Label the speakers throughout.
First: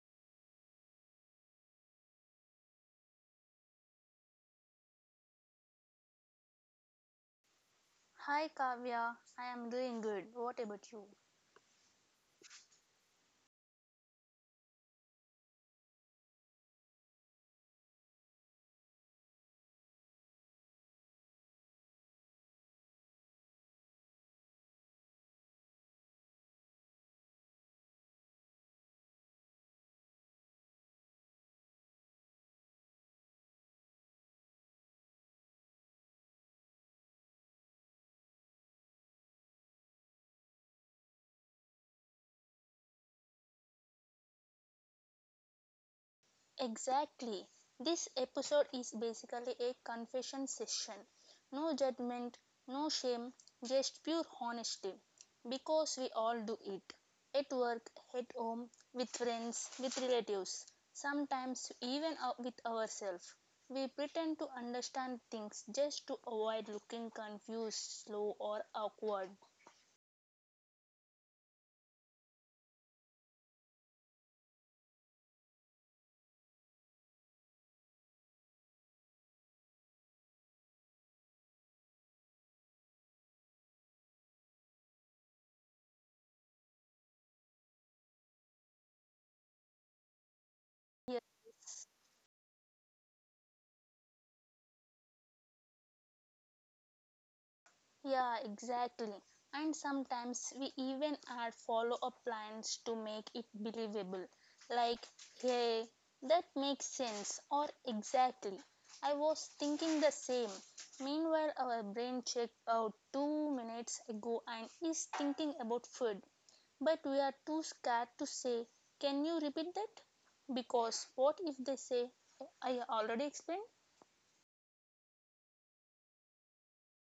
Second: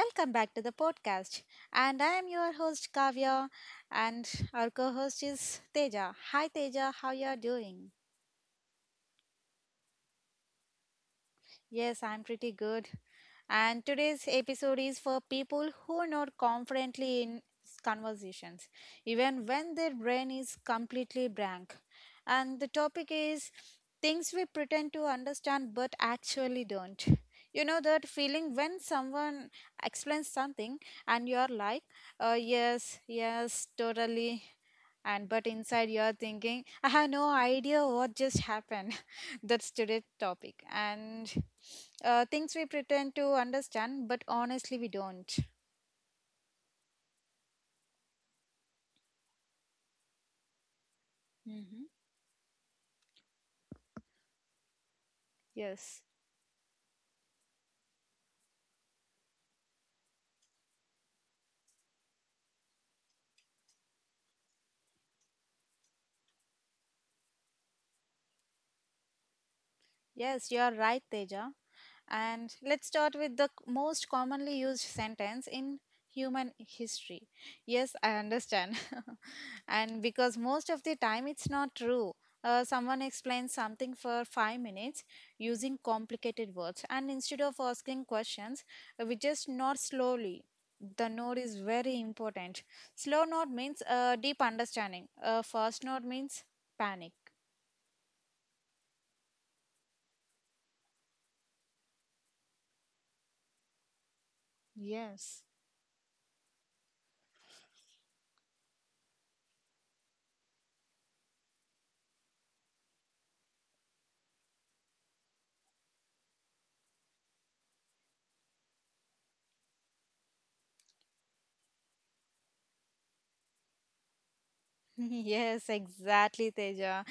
Speaker 1: Welcome back to the podcast. And I am your host, Kavya, and our co host is Teja. Hi, Teja. How you are doing?
Speaker 2: Hi Kavya, I am doing good. What about you?
Speaker 1: Yes, I'm pretty good. And today's episode is for people who are not confidently in conversations, even when their brain is completely blank. And the topic is things we pretend to understand but actually don't. You know that feeling when someone explains something and you're like, yes, yes, totally, and but inside you're thinking I have no idea what just happened. That's today's topic. And things we pretend to understand but honestly we don't.
Speaker 2: Exactly. This episode is basically a confession session. No
Speaker 1: Hmm.
Speaker 2: judgment, no shame, just pure honesty. Because
Speaker 1: Yes,
Speaker 2: we all do it. At work, at home, with friends, with relatives, sometimes even with ourselves. We pretend to understand things just to avoid looking confused, slow, or awkward.
Speaker 1: yes, you're right, Teja. And let's start with the most commonly used sentence in human history. Yes, I understand. And because most of the time it's not true. Someone explains something for 5 minutes using complicated words, and instead of asking questions, we just nod slowly. The nod is very important. Slow nod means deep understanding. Fast nod means panic.
Speaker 2: Yeah, exactly. And sometimes we even add follow up lines to make it believable. Like,
Speaker 1: Yes.
Speaker 2: hey, that makes sense, or exactly. I was thinking the same. Meanwhile, our brain checked out 2 minutes ago and is thinking about food. But we are too scared to say, can you repeat that? Because what if they say, I already explained?
Speaker 1: Yes, exactly, Teja.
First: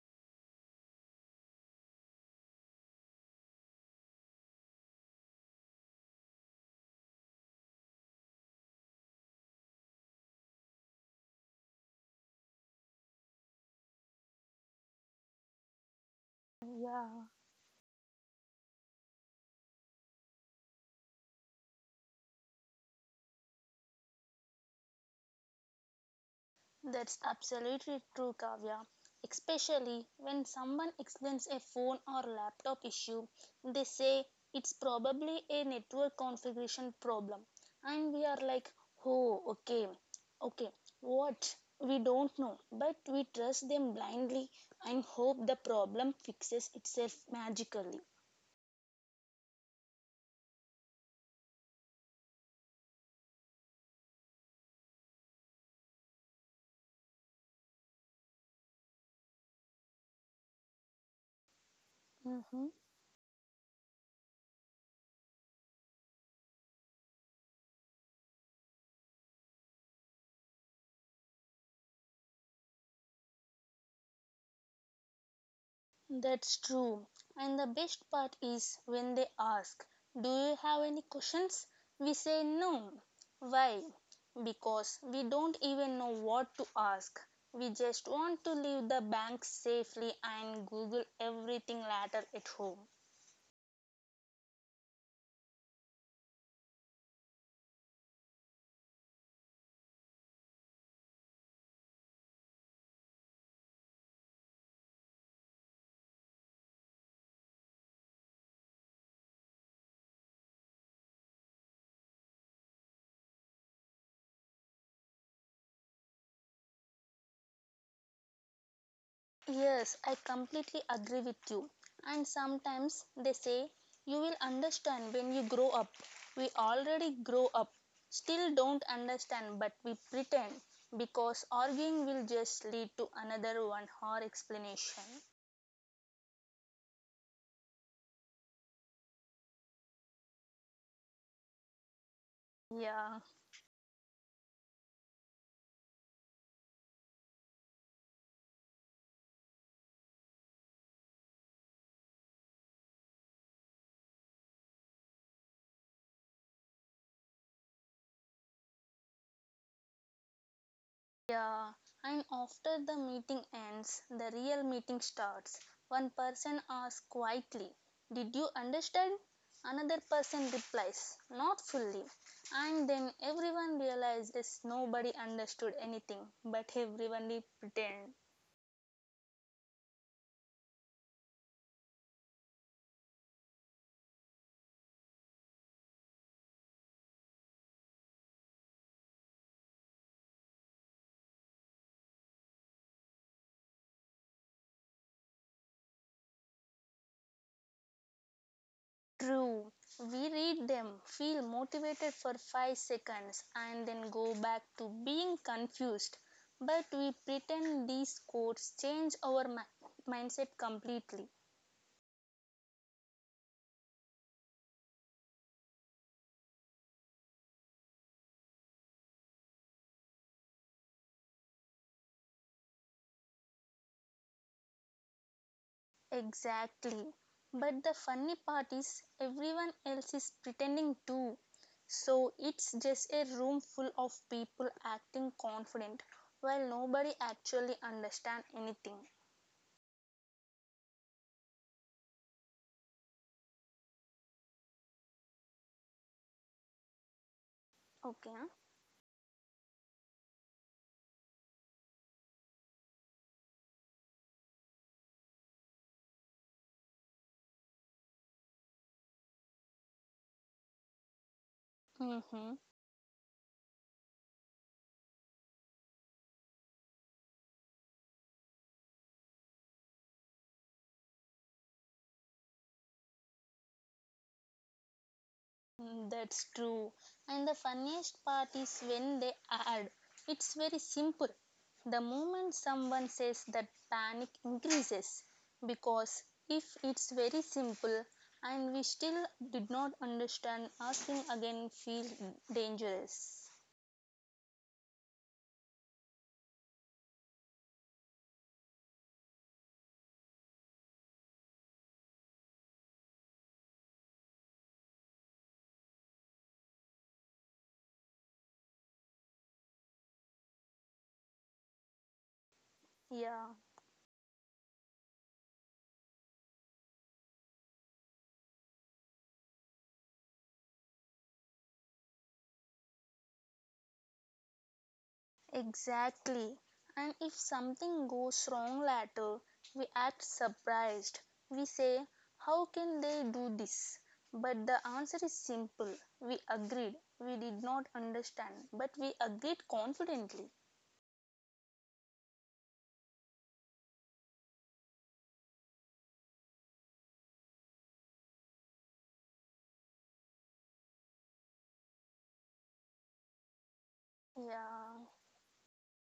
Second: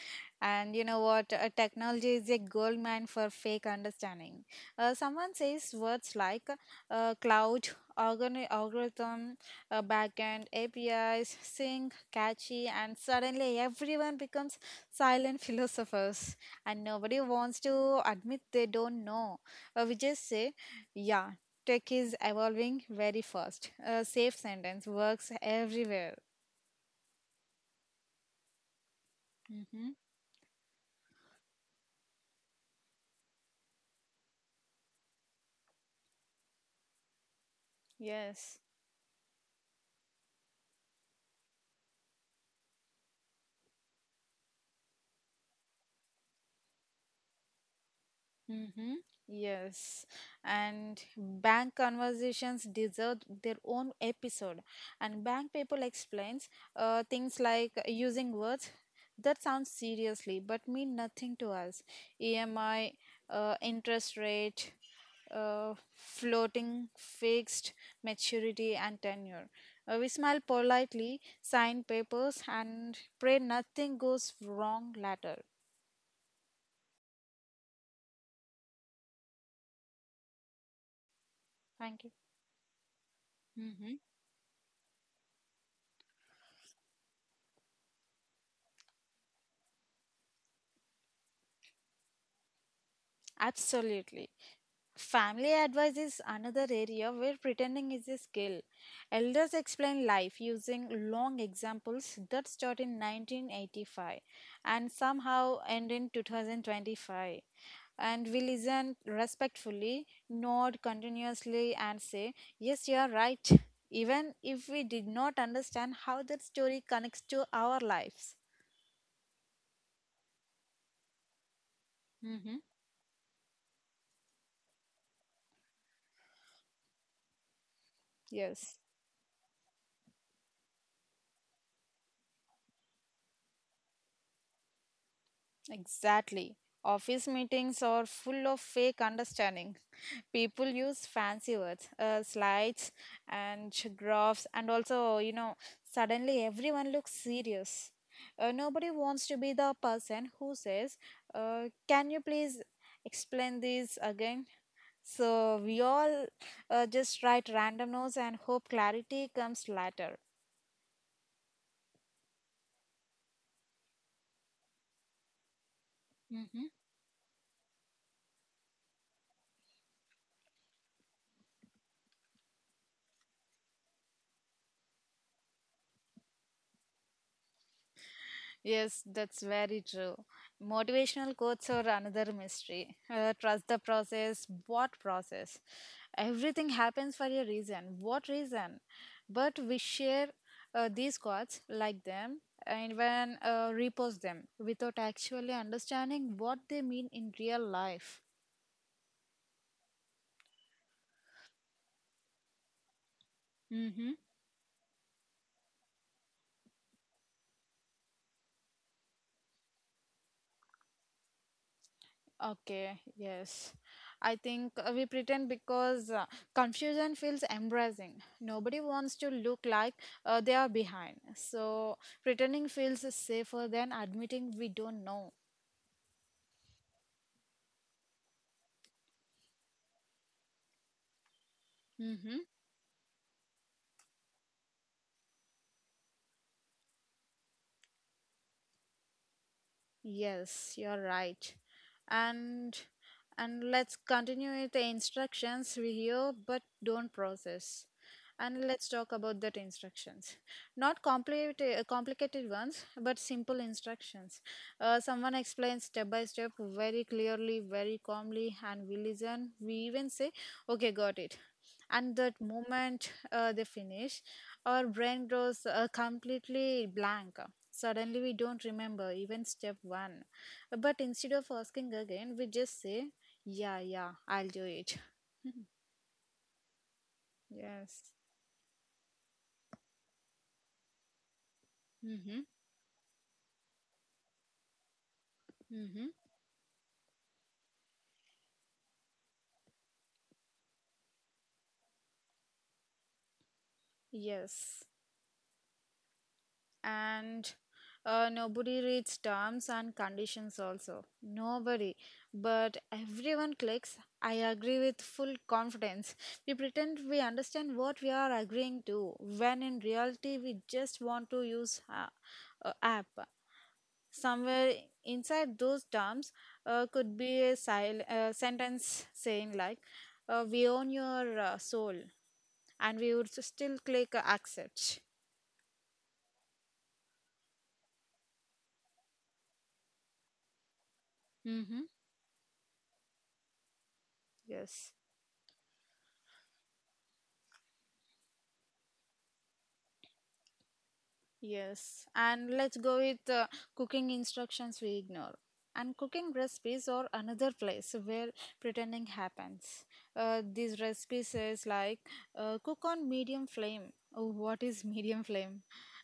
Speaker 1: And you know what? Technology is a gold mine for fake understanding. Someone says words like cloud, algorithm, backend, APIs, sync, catchy, and suddenly everyone becomes silent philosophers. And nobody
Speaker 2: Yeah,
Speaker 1: wants to admit they don't know. We just say, yeah, tech is evolving very fast. A safe sentence works everywhere.
Speaker 2: that's absolutely true, Kavya.
Speaker 1: Hmm.
Speaker 2: Especially when someone explains a phone or laptop issue, they say it's probably a network configuration problem. And we are
Speaker 1: Yes.
Speaker 2: like, oh, okay, okay, what? We don't know, but we trust them blindly and hope the problem fixes itself magically.
Speaker 1: Mm-hmm. Yes, and bank conversations deserve their own episode. And bank people explains things like using words that sound seriously but mean nothing to us.
Speaker 2: Mm-hmm.
Speaker 1: EMI, interest rate, floating, fixed, maturity, and tenure. We smile politely, sign papers, and pray nothing goes wrong later.
Speaker 2: That's true. And the best part is when they ask, do you have any questions?
Speaker 1: Thank you.
Speaker 2: We say no. Why?
Speaker 1: Mhm.
Speaker 2: Because we don't even know what to ask. We just want to leave the bank safely and Google everything later at home.
Speaker 1: Absolutely. Family advice is another area where pretending is a skill. Elders explain life using long examples that start in 1985 and somehow end in 2025. And we listen respectfully, nod continuously, and say, yes, you are right, even if we did not understand how that story connects to our lives.
Speaker 2: Yes, I completely agree with you. And
Speaker 1: Hmm.
Speaker 2: sometimes they say, you will understand when you grow up. We already grow up, still
Speaker 1: Yes.
Speaker 2: don't understand, but we pretend because arguing will just lead to another 1 hour explanation.
Speaker 1: Exactly. Office meetings are full of fake understanding. People use fancy words, slides,
Speaker 2: Yeah.
Speaker 1: and graphs, and also, suddenly everyone looks serious. Nobody wants to be the person who says, can you please explain this again? So we all just write random notes and hope clarity comes later.
Speaker 2: Yeah, and after the meeting ends, the real meeting starts. One person asks quietly, did you understand? Another person replies, not fully. And then everyone realizes nobody understood anything, but everyone did pretend.
Speaker 1: Yes, that's very true. Motivational quotes are another mystery. Trust the process. What process? Everything happens for a reason. What reason? But we share these quotes, like them, and when repost them without actually understanding what they mean in real life.
Speaker 2: True. We read them, feel motivated for 5 seconds, and
Speaker 1: Mm-hmm.
Speaker 2: then go back to being confused. But we pretend these quotes change our mindset completely.
Speaker 1: Okay, yes. I think we pretend because confusion feels embarrassing. Nobody wants to look like they are behind. So pretending feels safer than admitting we don't know.
Speaker 2: Exactly. But the funny part is, everyone else is pretending too. So
Speaker 1: Mhm.
Speaker 2: it's just a room full of people acting confident while nobody actually understand anything.
Speaker 1: Yes, you're right. And and let's continue with the instructions we hear but don't process.
Speaker 2: Okay.
Speaker 1: And let's talk about that instructions. Not complicated complicated ones, but simple instructions. Someone explains step by step very clearly, very calmly, and we listen. We even say, "Okay, got it." And that
Speaker 2: Mm-hmm.
Speaker 1: moment they finish, our brain goes completely blank. Suddenly, we don't remember even step one. But instead of asking again, we just say, yeah, yeah, I'll do it.
Speaker 2: Mm, that's true. And the
Speaker 1: Yes.
Speaker 2: funniest part is when they add, it's very simple. The
Speaker 1: Mm-hmm.
Speaker 2: moment someone says that, panic increases
Speaker 1: Mm-hmm.
Speaker 2: because if it's very simple and we still did not understand, asking again feels dangerous.
Speaker 1: Yes. And nobody reads terms and conditions also. Nobody. But everyone clicks, I agree with full confidence. We pretend we understand what we are agreeing to, when in reality, we just want to use app.
Speaker 2: Yeah.
Speaker 1: Somewhere inside those terms could be a sentence saying like, "We own your soul," and we would still click accept.
Speaker 2: Exactly. And if something goes wrong later, we act surprised. We
Speaker 1: Mm-hmm.
Speaker 2: say, how can they do this? But the
Speaker 1: Yes,
Speaker 2: answer is simple. We agreed. We did not understand, but we agreed confidently.
Speaker 1: yes. And let's go with cooking instructions we ignore. And cooking recipes or another place where pretending happens. These recipes says like cook on medium flame. Oh, what is
Speaker 2: Yeah.
Speaker 1: medium flame?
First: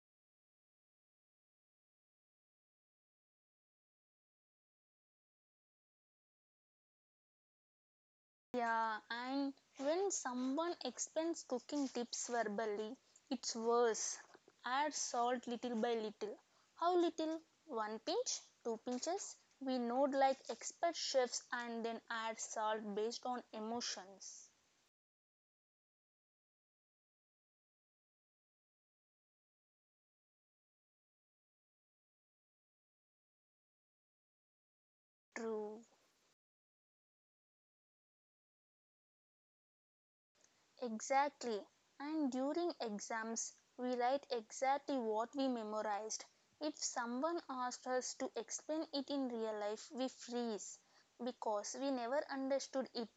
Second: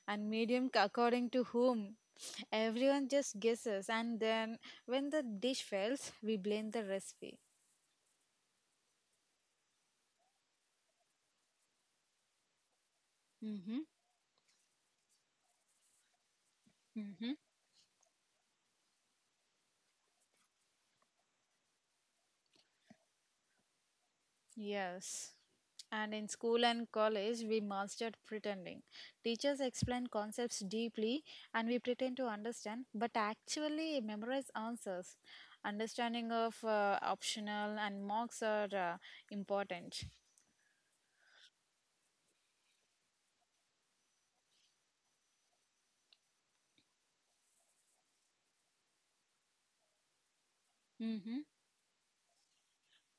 Speaker 1: And medium according to whom? Everyone just guesses, and then when the dish fails, we blame the recipe.
Speaker 2: Yeah, and when someone explains cooking tips verbally, it's
Speaker 1: Mm-hmm.
Speaker 2: worse. Add salt little by little. How
Speaker 1: Mm-hmm.
Speaker 2: little? One pinch? Two pinches? We nod like expert chefs and then add salt based on emotions.
Speaker 1: Yes. And in school and college, we mastered pretending. Teachers explain concepts deeply and we pretend to understand, but actually memorize answers.
Speaker 2: True.
Speaker 1: Understanding of optional and marks are important.
Speaker 2: Exactly. And during exams, we write exactly what we memorized. If someone asked us to explain it in real life, we freeze because we never understood it.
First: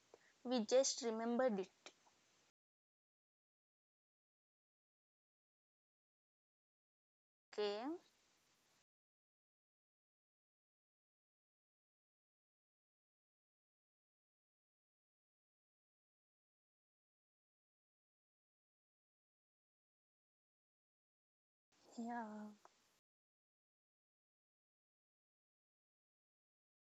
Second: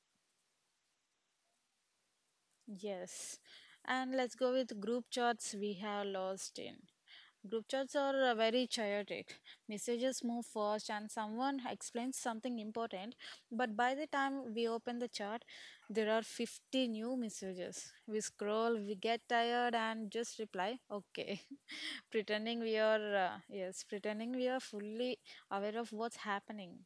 Speaker 2: We just remembered it.
Speaker 1: Yes, and let's go with group chats we have lost in. Group
Speaker 2: Okay.
Speaker 1: chats are very chaotic. Messages move fast, and someone explains something important. But by the time we open the chat, there are 50 new messages. We scroll, we get tired, and just reply, okay.
Speaker 2: Yeah.
Speaker 1: Pretending we are fully aware of what's happening.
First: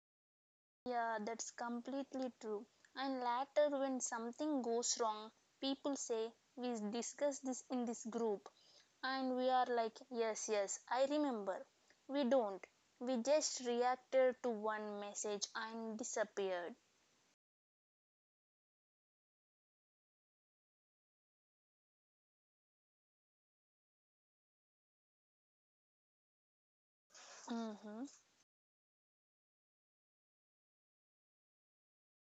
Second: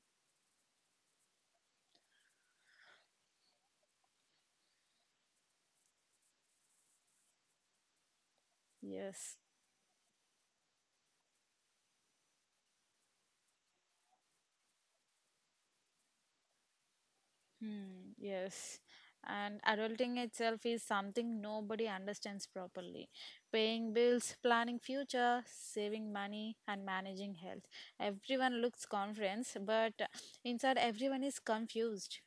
Speaker 2: Yeah, that's completely true. And later, when something goes wrong, people say, we discussed this in this group.
Speaker 1: Yes.
Speaker 2: And we are like, yes, yes, I remember. We don't. We just reacted to one message and disappeared.
Speaker 1: Hmm, yes. And adulting itself is something nobody understands properly. Paying bills, planning future, saving money, and managing health.
Speaker 2: Mhm.
Speaker 1: Everyone looks confident, but inside everyone is confused.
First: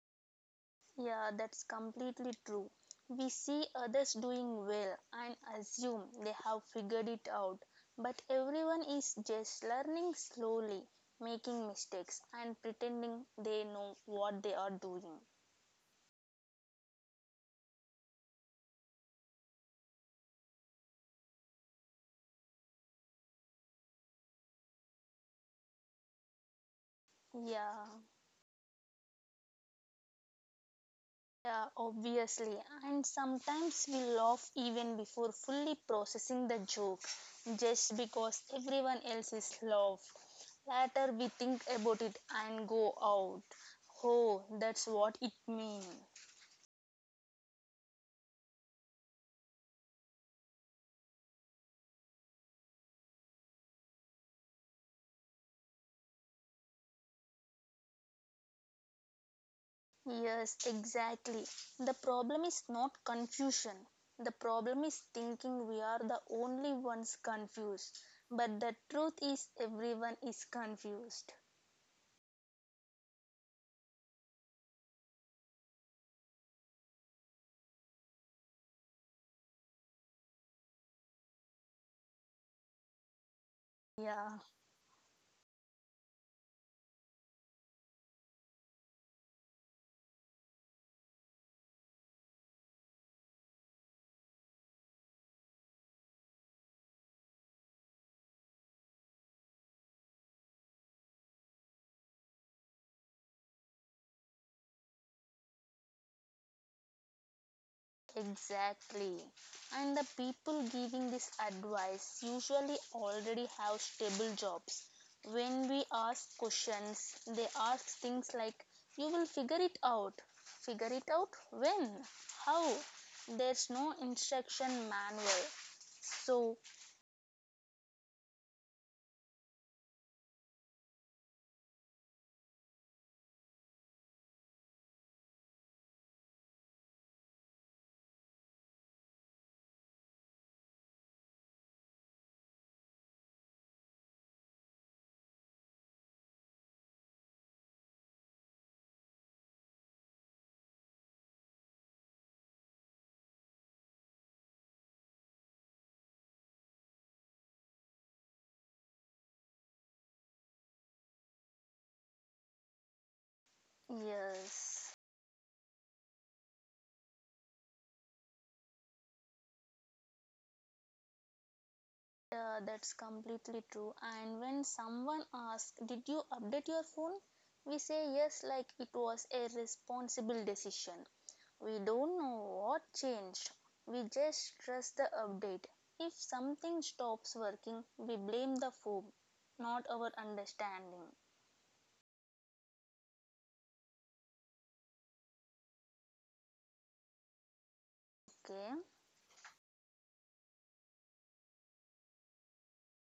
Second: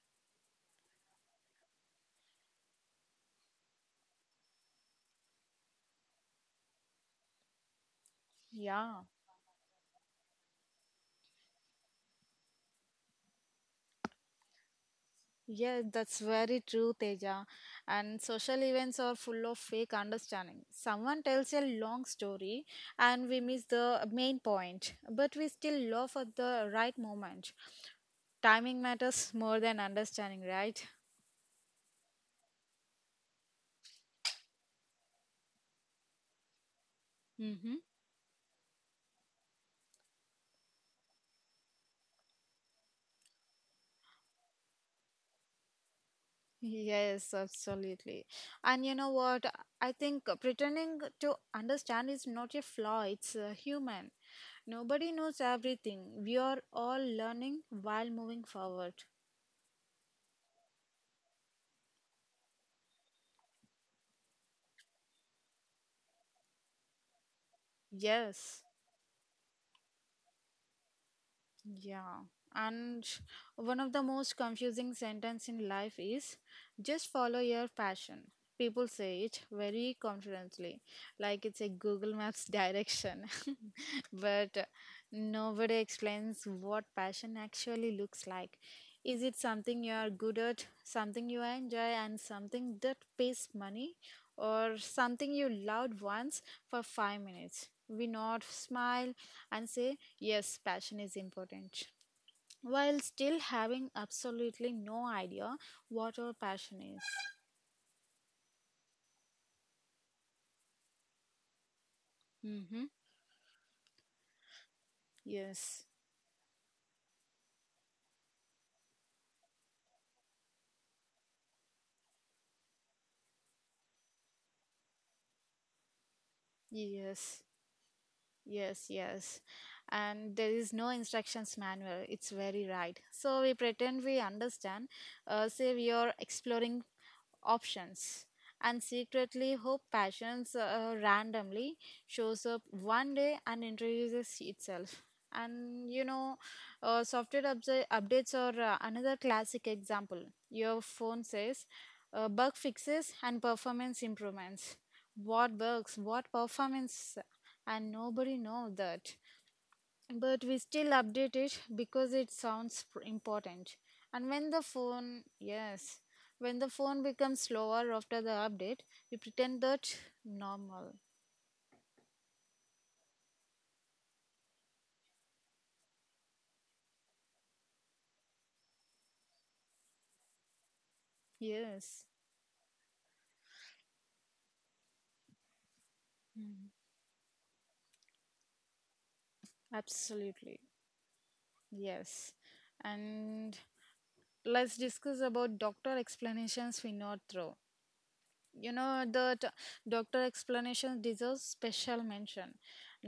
Speaker 2: Yeah, that's completely true. We see others doing well and assume they have figured it out, but everyone
Speaker 1: Yeah.
Speaker 2: is just learning slowly, making mistakes, and pretending they know what they are doing.
Speaker 1: Yes, that's very true, Teja. And social events are full of fake understanding. Someone tells a long story and we miss the main point, but we still laugh at the right moment.
Speaker 2: Yeah.
Speaker 1: Timing matters more than understanding, right?
Speaker 2: Yeah, obviously. And sometimes we laugh even before fully processing the joke,
Speaker 1: Mm-hmm.
Speaker 2: just because everyone else is laughed. Later we think about it and go out. Oh, that's what it means.
Speaker 1: Yes, absolutely. And you know what? I think pretending to understand is not a flaw, it's human. Nobody knows everything. We are all learning while moving forward.
Speaker 2: Yes, exactly. The problem is not confusion. The problem is thinking we are the only ones confused. But
Speaker 1: Yes.
Speaker 2: the truth is, everyone is confused.
Speaker 1: Yeah, and one of the most confusing sentence in life is just follow your passion. People say it very confidently, like it's a Google Maps direction.
Speaker 2: Yeah.
Speaker 1: But nobody explains what passion actually looks like. Is it something you are good at, something you enjoy, and something that pays money, or something you loved once for 5 minutes? We nod, smile, and say yes, passion is important. While still having absolutely no idea what our passion is.
Speaker 2: Exactly. And the people giving this advice usually
Speaker 1: Mm-hmm.
Speaker 2: already have stable jobs. When
Speaker 1: Yes,
Speaker 2: we ask questions, they ask things like, you will figure it out. Figure it out when? How? There's no instruction manual. So,
Speaker 1: yes, yes, yes. And there is no instructions manual. It's very right. So we pretend we understand, say we are exploring options and secretly hope passions randomly shows up one day and introduces itself. And software updates are another classic example. Your phone says bug fixes and performance improvements. What bugs? What performance? And nobody knows that, but we still update it because it sounds important. and when the
Speaker 2: yes,
Speaker 1: phone yes when the phone becomes slower after the update, we pretend that normal.
Speaker 2: that's completely true. And when someone asks, did you update your phone? We say yes, like it was a responsible decision. We
Speaker 1: Yes.
Speaker 2: don't know what changed. We just trust the update. If
Speaker 1: Mm.
Speaker 2: something stops working, we blame the phone, not our
Speaker 1: Absolutely.
Speaker 2: understanding.
Speaker 1: Yes. And let's discuss about doctor explanations we not throw.
Speaker 2: Okay?
Speaker 1: You know, the doctor explanation deserves special mention.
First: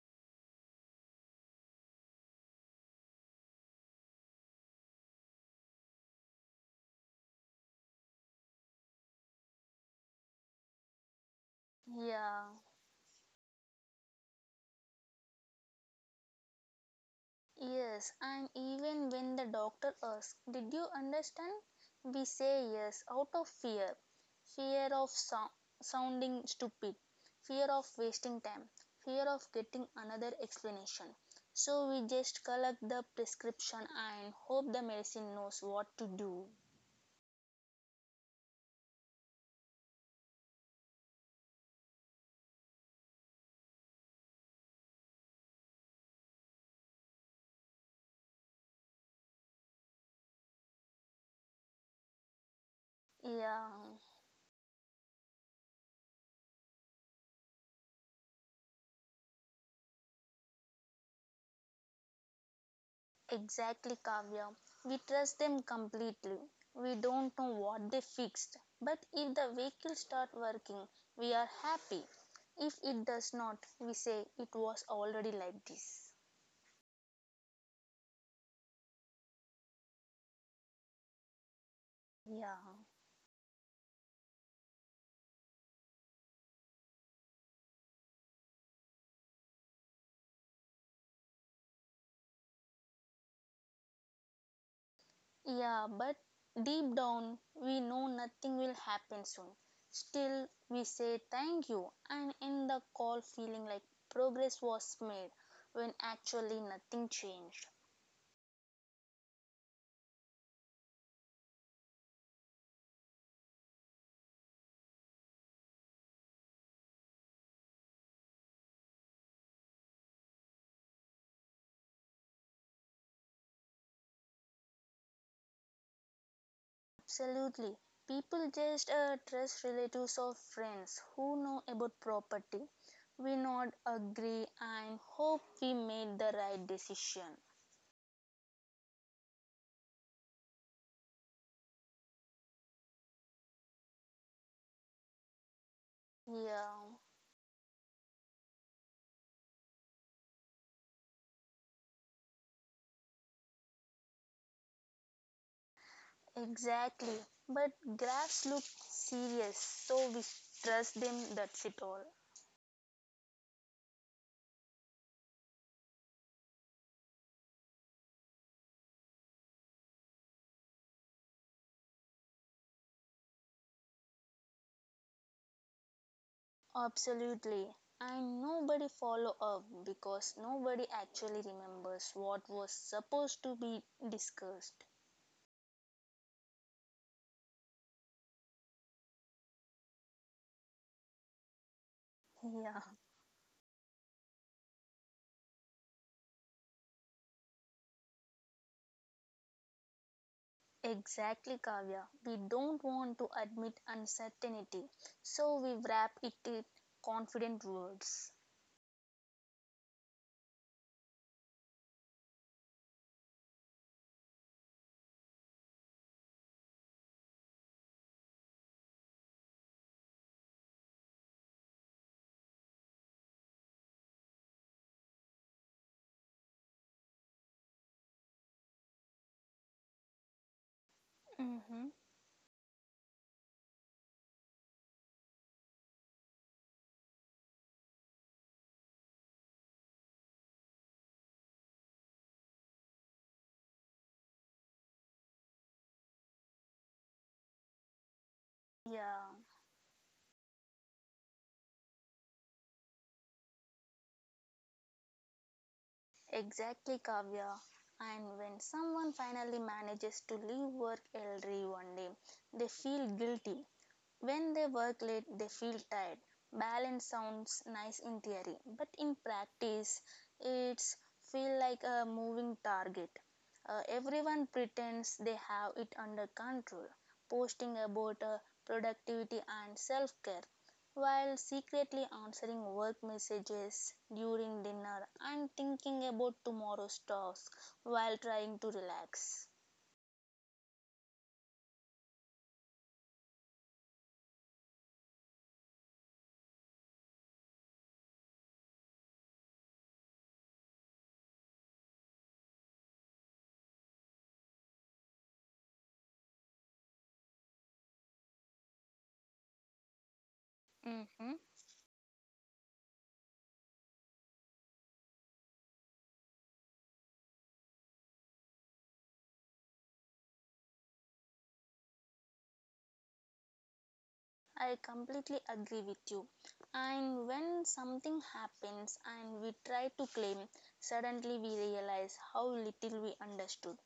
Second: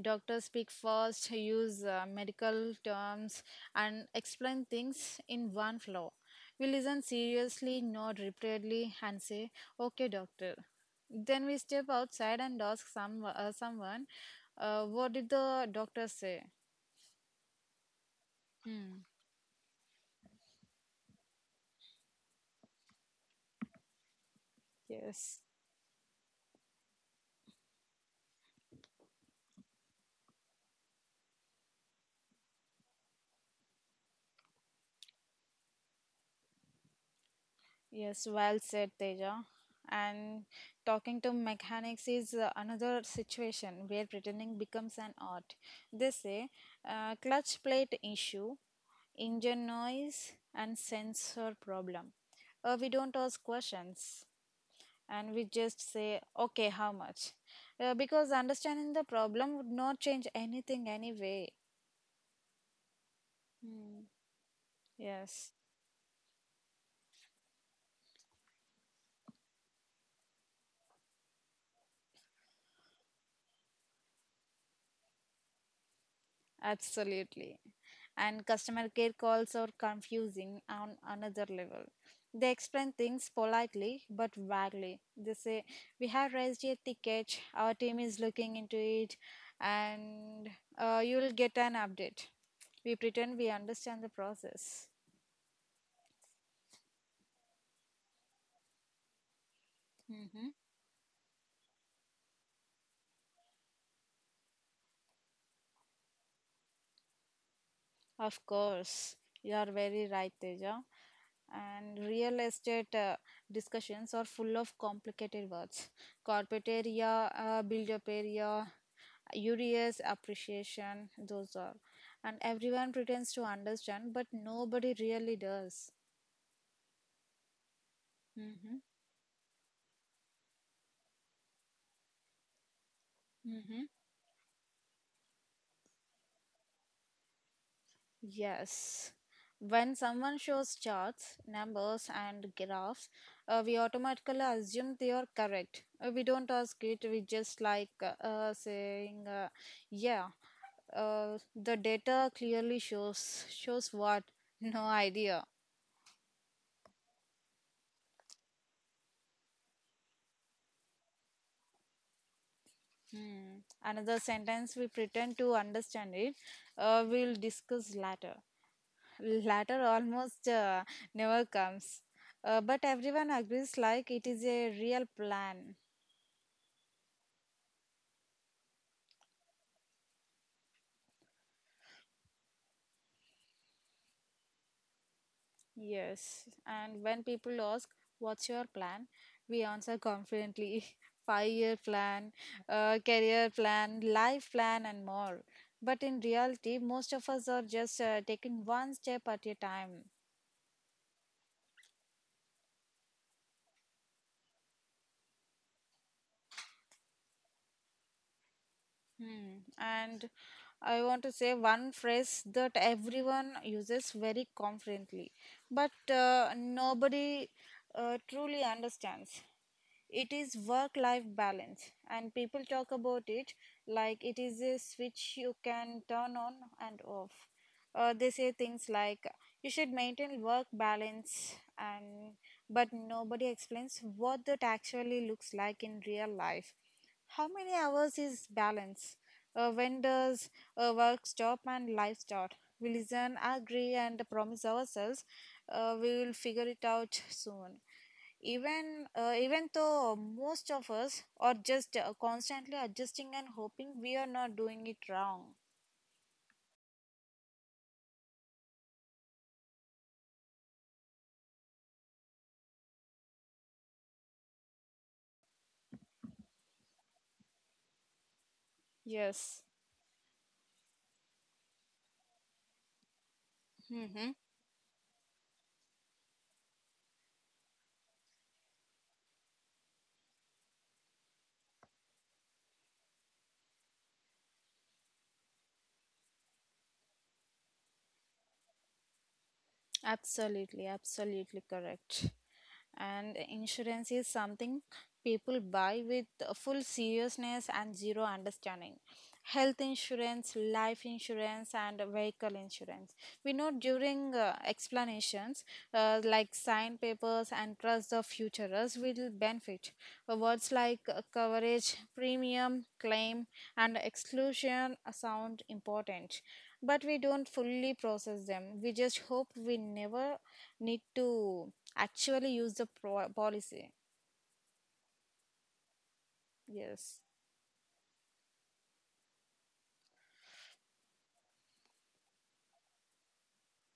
Speaker 1: Doctors speak first, use medical terms and explain things in one flow. We listen seriously, nod repeatedly, and say, okay, doctor. Then we step outside
Speaker 2: Yeah.
Speaker 1: and ask someone, what did the doctor say?
Speaker 2: Yes, and
Speaker 1: Hmm.
Speaker 2: even when the doctor asks, did you understand? We say yes out of fear, fear of
Speaker 1: Yes.
Speaker 2: sounding stupid, fear of wasting time, fear of getting another explanation. So we just collect the prescription and hope the medicine knows what to do.
Speaker 1: Yes, well said, Teja. And talking to mechanics is another situation where pretending becomes an art. They say clutch plate issue, engine noise, and sensor problem. We don't ask
Speaker 2: Yeah.
Speaker 1: questions and we just say, okay, how much? Because understanding the problem would not change anything anyway.
Speaker 2: Exactly,
Speaker 1: Hmm.
Speaker 2: Kavya. We trust
Speaker 1: Yes.
Speaker 2: them completely. We don't know what they fixed, but if the vehicle start working, we are happy. If it does not, we say it was already like this.
Speaker 1: Absolutely. And customer care calls are confusing on another level. They
Speaker 2: Yeah.
Speaker 1: explain things politely but vaguely. They say, we have raised a ticket, our team is looking into it, and you will get an update. We pretend we understand the process.
Speaker 2: Yeah, but deep down, we know nothing will happen soon.
Speaker 1: Hmm.
Speaker 2: Still, we say thank you and end the call feeling like progress was made when actually nothing changed.
Speaker 1: Of course, you are very right, Teja. And real estate discussions are full of complicated words. Corporate area, build up area, Urias, appreciation, those are. And everyone pretends to understand, but nobody really does.
Speaker 2: Absolutely. People
Speaker 1: Mm-hmm.
Speaker 2: just trust relatives or friends who know about property. We not
Speaker 1: Mm-hmm.
Speaker 2: agree and hope we made the right decision.
Speaker 1: Yes. When someone shows charts, numbers, and graphs, we automatically assume they are correct. We don't ask
Speaker 2: Yeah,
Speaker 1: it, we just like saying, yeah, the data clearly shows, shows what? No idea.
Speaker 2: exactly. But graphs look serious, so we trust them, that's it all.
Speaker 1: Hmm. Another sentence we pretend to understand it. We'll discuss later. Later almost never comes. But everyone agrees like it is a real plan.
Speaker 2: Absolutely. And nobody follow up because nobody actually remembers what was supposed to be discussed.
Speaker 1: Yes. And when people ask, what's your plan? We answer confidently 5-year plan,
Speaker 2: Yeah.
Speaker 1: career plan, life plan, and more. But in reality, most of us are just taking one step at a time.
Speaker 2: Exactly, Kavya. We don't want to admit uncertainty, so we wrap it in confident words.
Speaker 1: Hmm. And I want to say one phrase that everyone uses very confidently, but nobody truly understands. It is work life balance, and people talk about it like it is a switch you can turn on and off. They say things like, you should maintain work balance
Speaker 2: Mm-hmm.
Speaker 1: and but nobody explains what that actually looks like in real life. How many hours is balance? When does work stop and life start? We listen, agree, and promise ourselves we will figure it out soon. Even uh,
Speaker 2: Yeah.
Speaker 1: even though most of us are just constantly adjusting and hoping we are not doing it wrong.
Speaker 2: Exactly, Kavya. And when someone finally manages to leave work early one day, they feel guilty. When they work late, they feel tired. Balance sounds nice in theory, but in
Speaker 1: Yes.
Speaker 2: practice, it's feel like a moving target. Uh,
Speaker 1: Mhm.
Speaker 2: everyone pretends they have it under control, posting about productivity and self-care, while secretly answering work messages during dinner and thinking about tomorrow's task while trying to relax.
Speaker 1: Absolutely, absolutely correct. And insurance is something people buy with a full seriousness and zero understanding. Health insurance, life insurance, and vehicle insurance. We know during explanations, like sign papers and trust the futurists will benefit. Words like
Speaker 2: Mm-hmm.
Speaker 1: coverage, premium, claim, and exclusion sound important but we don't fully process them. We just hope we never need to actually use the policy.
Speaker 2: I completely agree with you.
Speaker 1: Yes.
Speaker 2: And when something happens and we try to claim, suddenly we realize how little we understood.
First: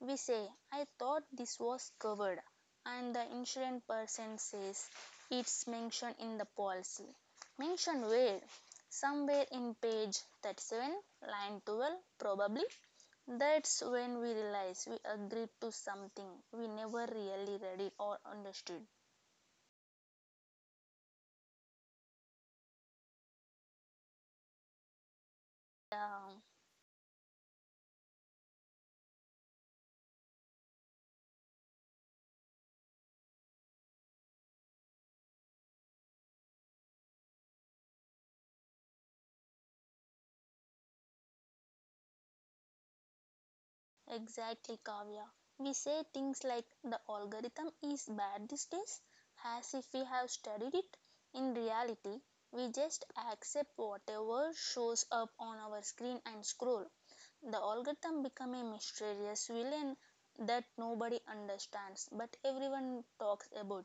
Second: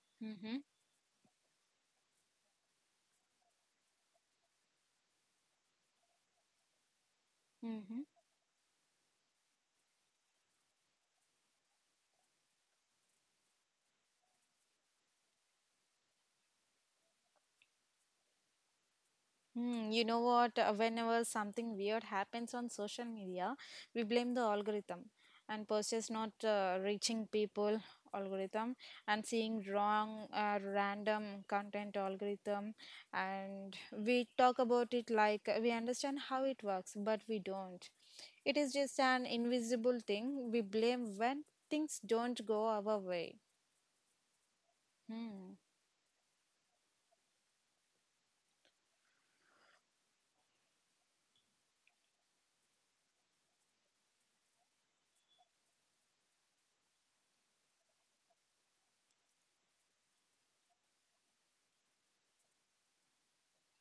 Speaker 2: We say,
Speaker 1: Mm-hmm.
Speaker 2: I thought this was covered, and the insurance person says it's mentioned in the policy. Mentioned
Speaker 1: Mm-hmm.
Speaker 2: where? Somewhere in page 37, line 12, probably. That's when we realize we agreed to something we never really read it or understood.
Speaker 1: Hmm, you know what? Whenever something weird happens on social media, we blame the algorithm and purchase
Speaker 2: Yeah,
Speaker 1: not reaching people algorithm and seeing wrong random content algorithm, and we talk about it like we understand how it works, but we don't. It is just an invisible thing we blame when things don't go our way.
Speaker 2: exactly, Kavya.
Speaker 1: Hmm.
Speaker 2: We say things like the algorithm is bad these days as if we have studied it. In reality, we just accept whatever shows up on our screen and scroll. The algorithm become a mysterious villain that nobody understands, but everyone talks about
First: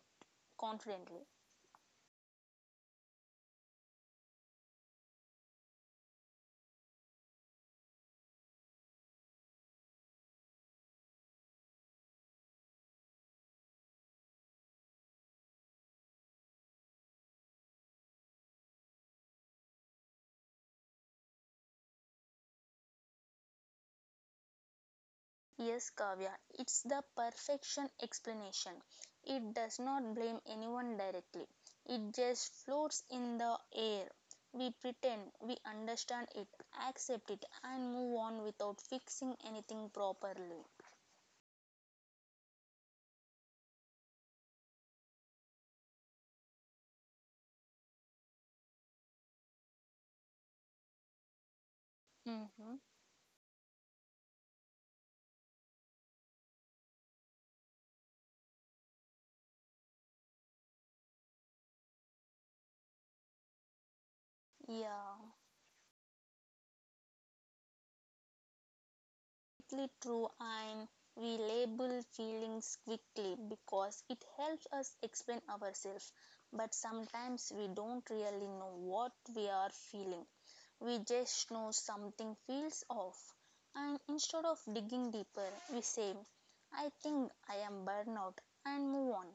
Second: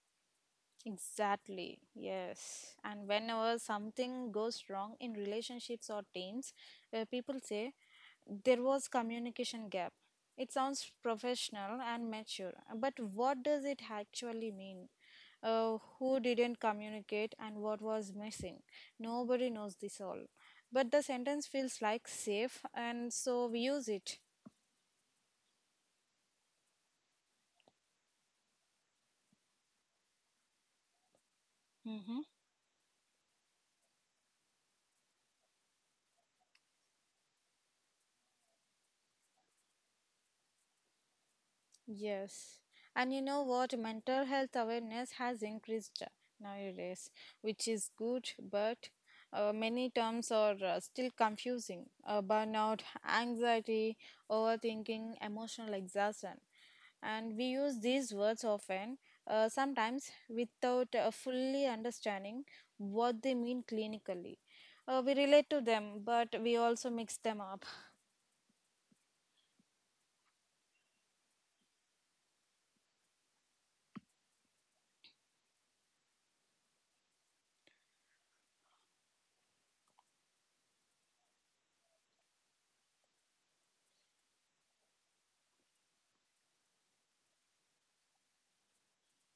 Speaker 2: confidently.
Speaker 1: Exactly. Yes. And whenever something goes wrong in relationships or teams, where people say there was communication gap. It sounds professional and mature, but what does it actually mean? Who didn't communicate and what was missing? Nobody knows this all. But the sentence feels like safe, and so we use it.
Speaker 2: Yes, Kavya, it's the perfection explanation. It does not blame anyone directly, it
Speaker 1: Mm-hmm.
Speaker 2: just floats in the air. We pretend we understand it, accept it, and move on without fixing anything properly.
Speaker 1: Yes. And you know what? Mental health awareness has increased nowadays, which is good, but many terms are still confusing.
Speaker 2: Mm-hmm.
Speaker 1: Burnout, anxiety, overthinking, emotional exhaustion. And we use these words often, sometimes without fully understanding what they mean clinically. We
Speaker 2: Yeah.
Speaker 1: relate to them, but we also mix them up.
Speaker 2: Completely true, and we label feelings quickly because it helps us explain ourselves, but sometimes we don't really know what we are feeling. We just know something feels off, and instead of digging deeper we say, I think I am burnout, and move on.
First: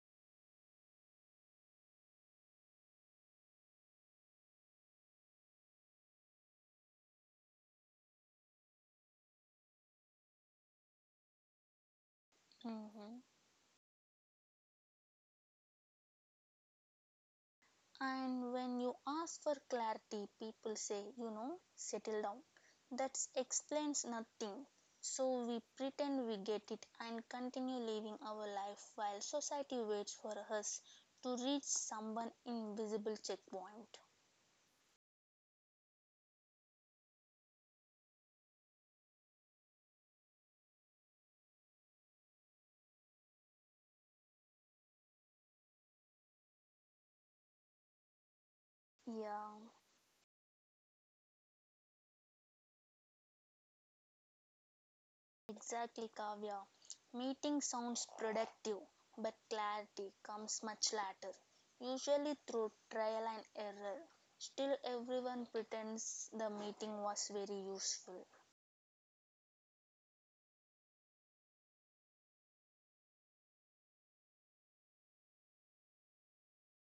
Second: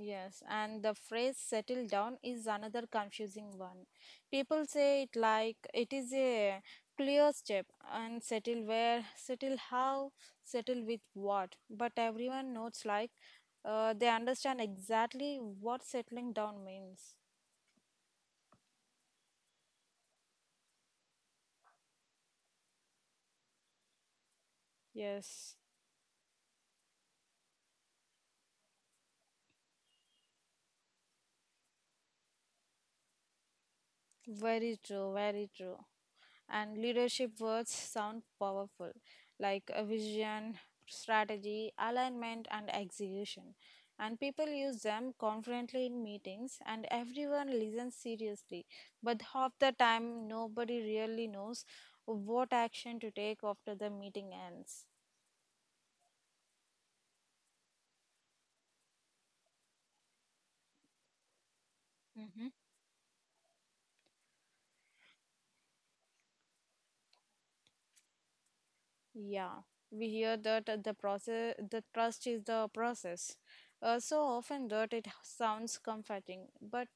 Speaker 1: Yes, and the phrase settle down is another confusing one. People say it like it is a clear step, and settle where, settle how, settle with what. But everyone notes like
Speaker 2: Mhm.
Speaker 1: they understand exactly what settling down means.
Speaker 2: And when you ask for clarity, people say, you know, settle down. That explains nothing. So
Speaker 1: Yes,
Speaker 2: we pretend we get it and continue living our life while society waits for us to reach someone invisible checkpoint.
Speaker 1: very true, very true. And leadership words sound powerful, like a vision, strategy, alignment, and execution. And people use them confidently in meetings, and everyone listens seriously. But half
Speaker 2: Yeah,
Speaker 1: the time, nobody really knows what action to take after the meeting ends.
Speaker 2: exactly, Kavya. Meeting sounds productive, but clarity comes much later, usually
Speaker 1: Mm-hmm.
Speaker 2: through trial and error. Still, everyone pretends the meeting was very useful.
Speaker 1: Yeah, we hear that the process, the trust is the process. So often that it sounds comforting, but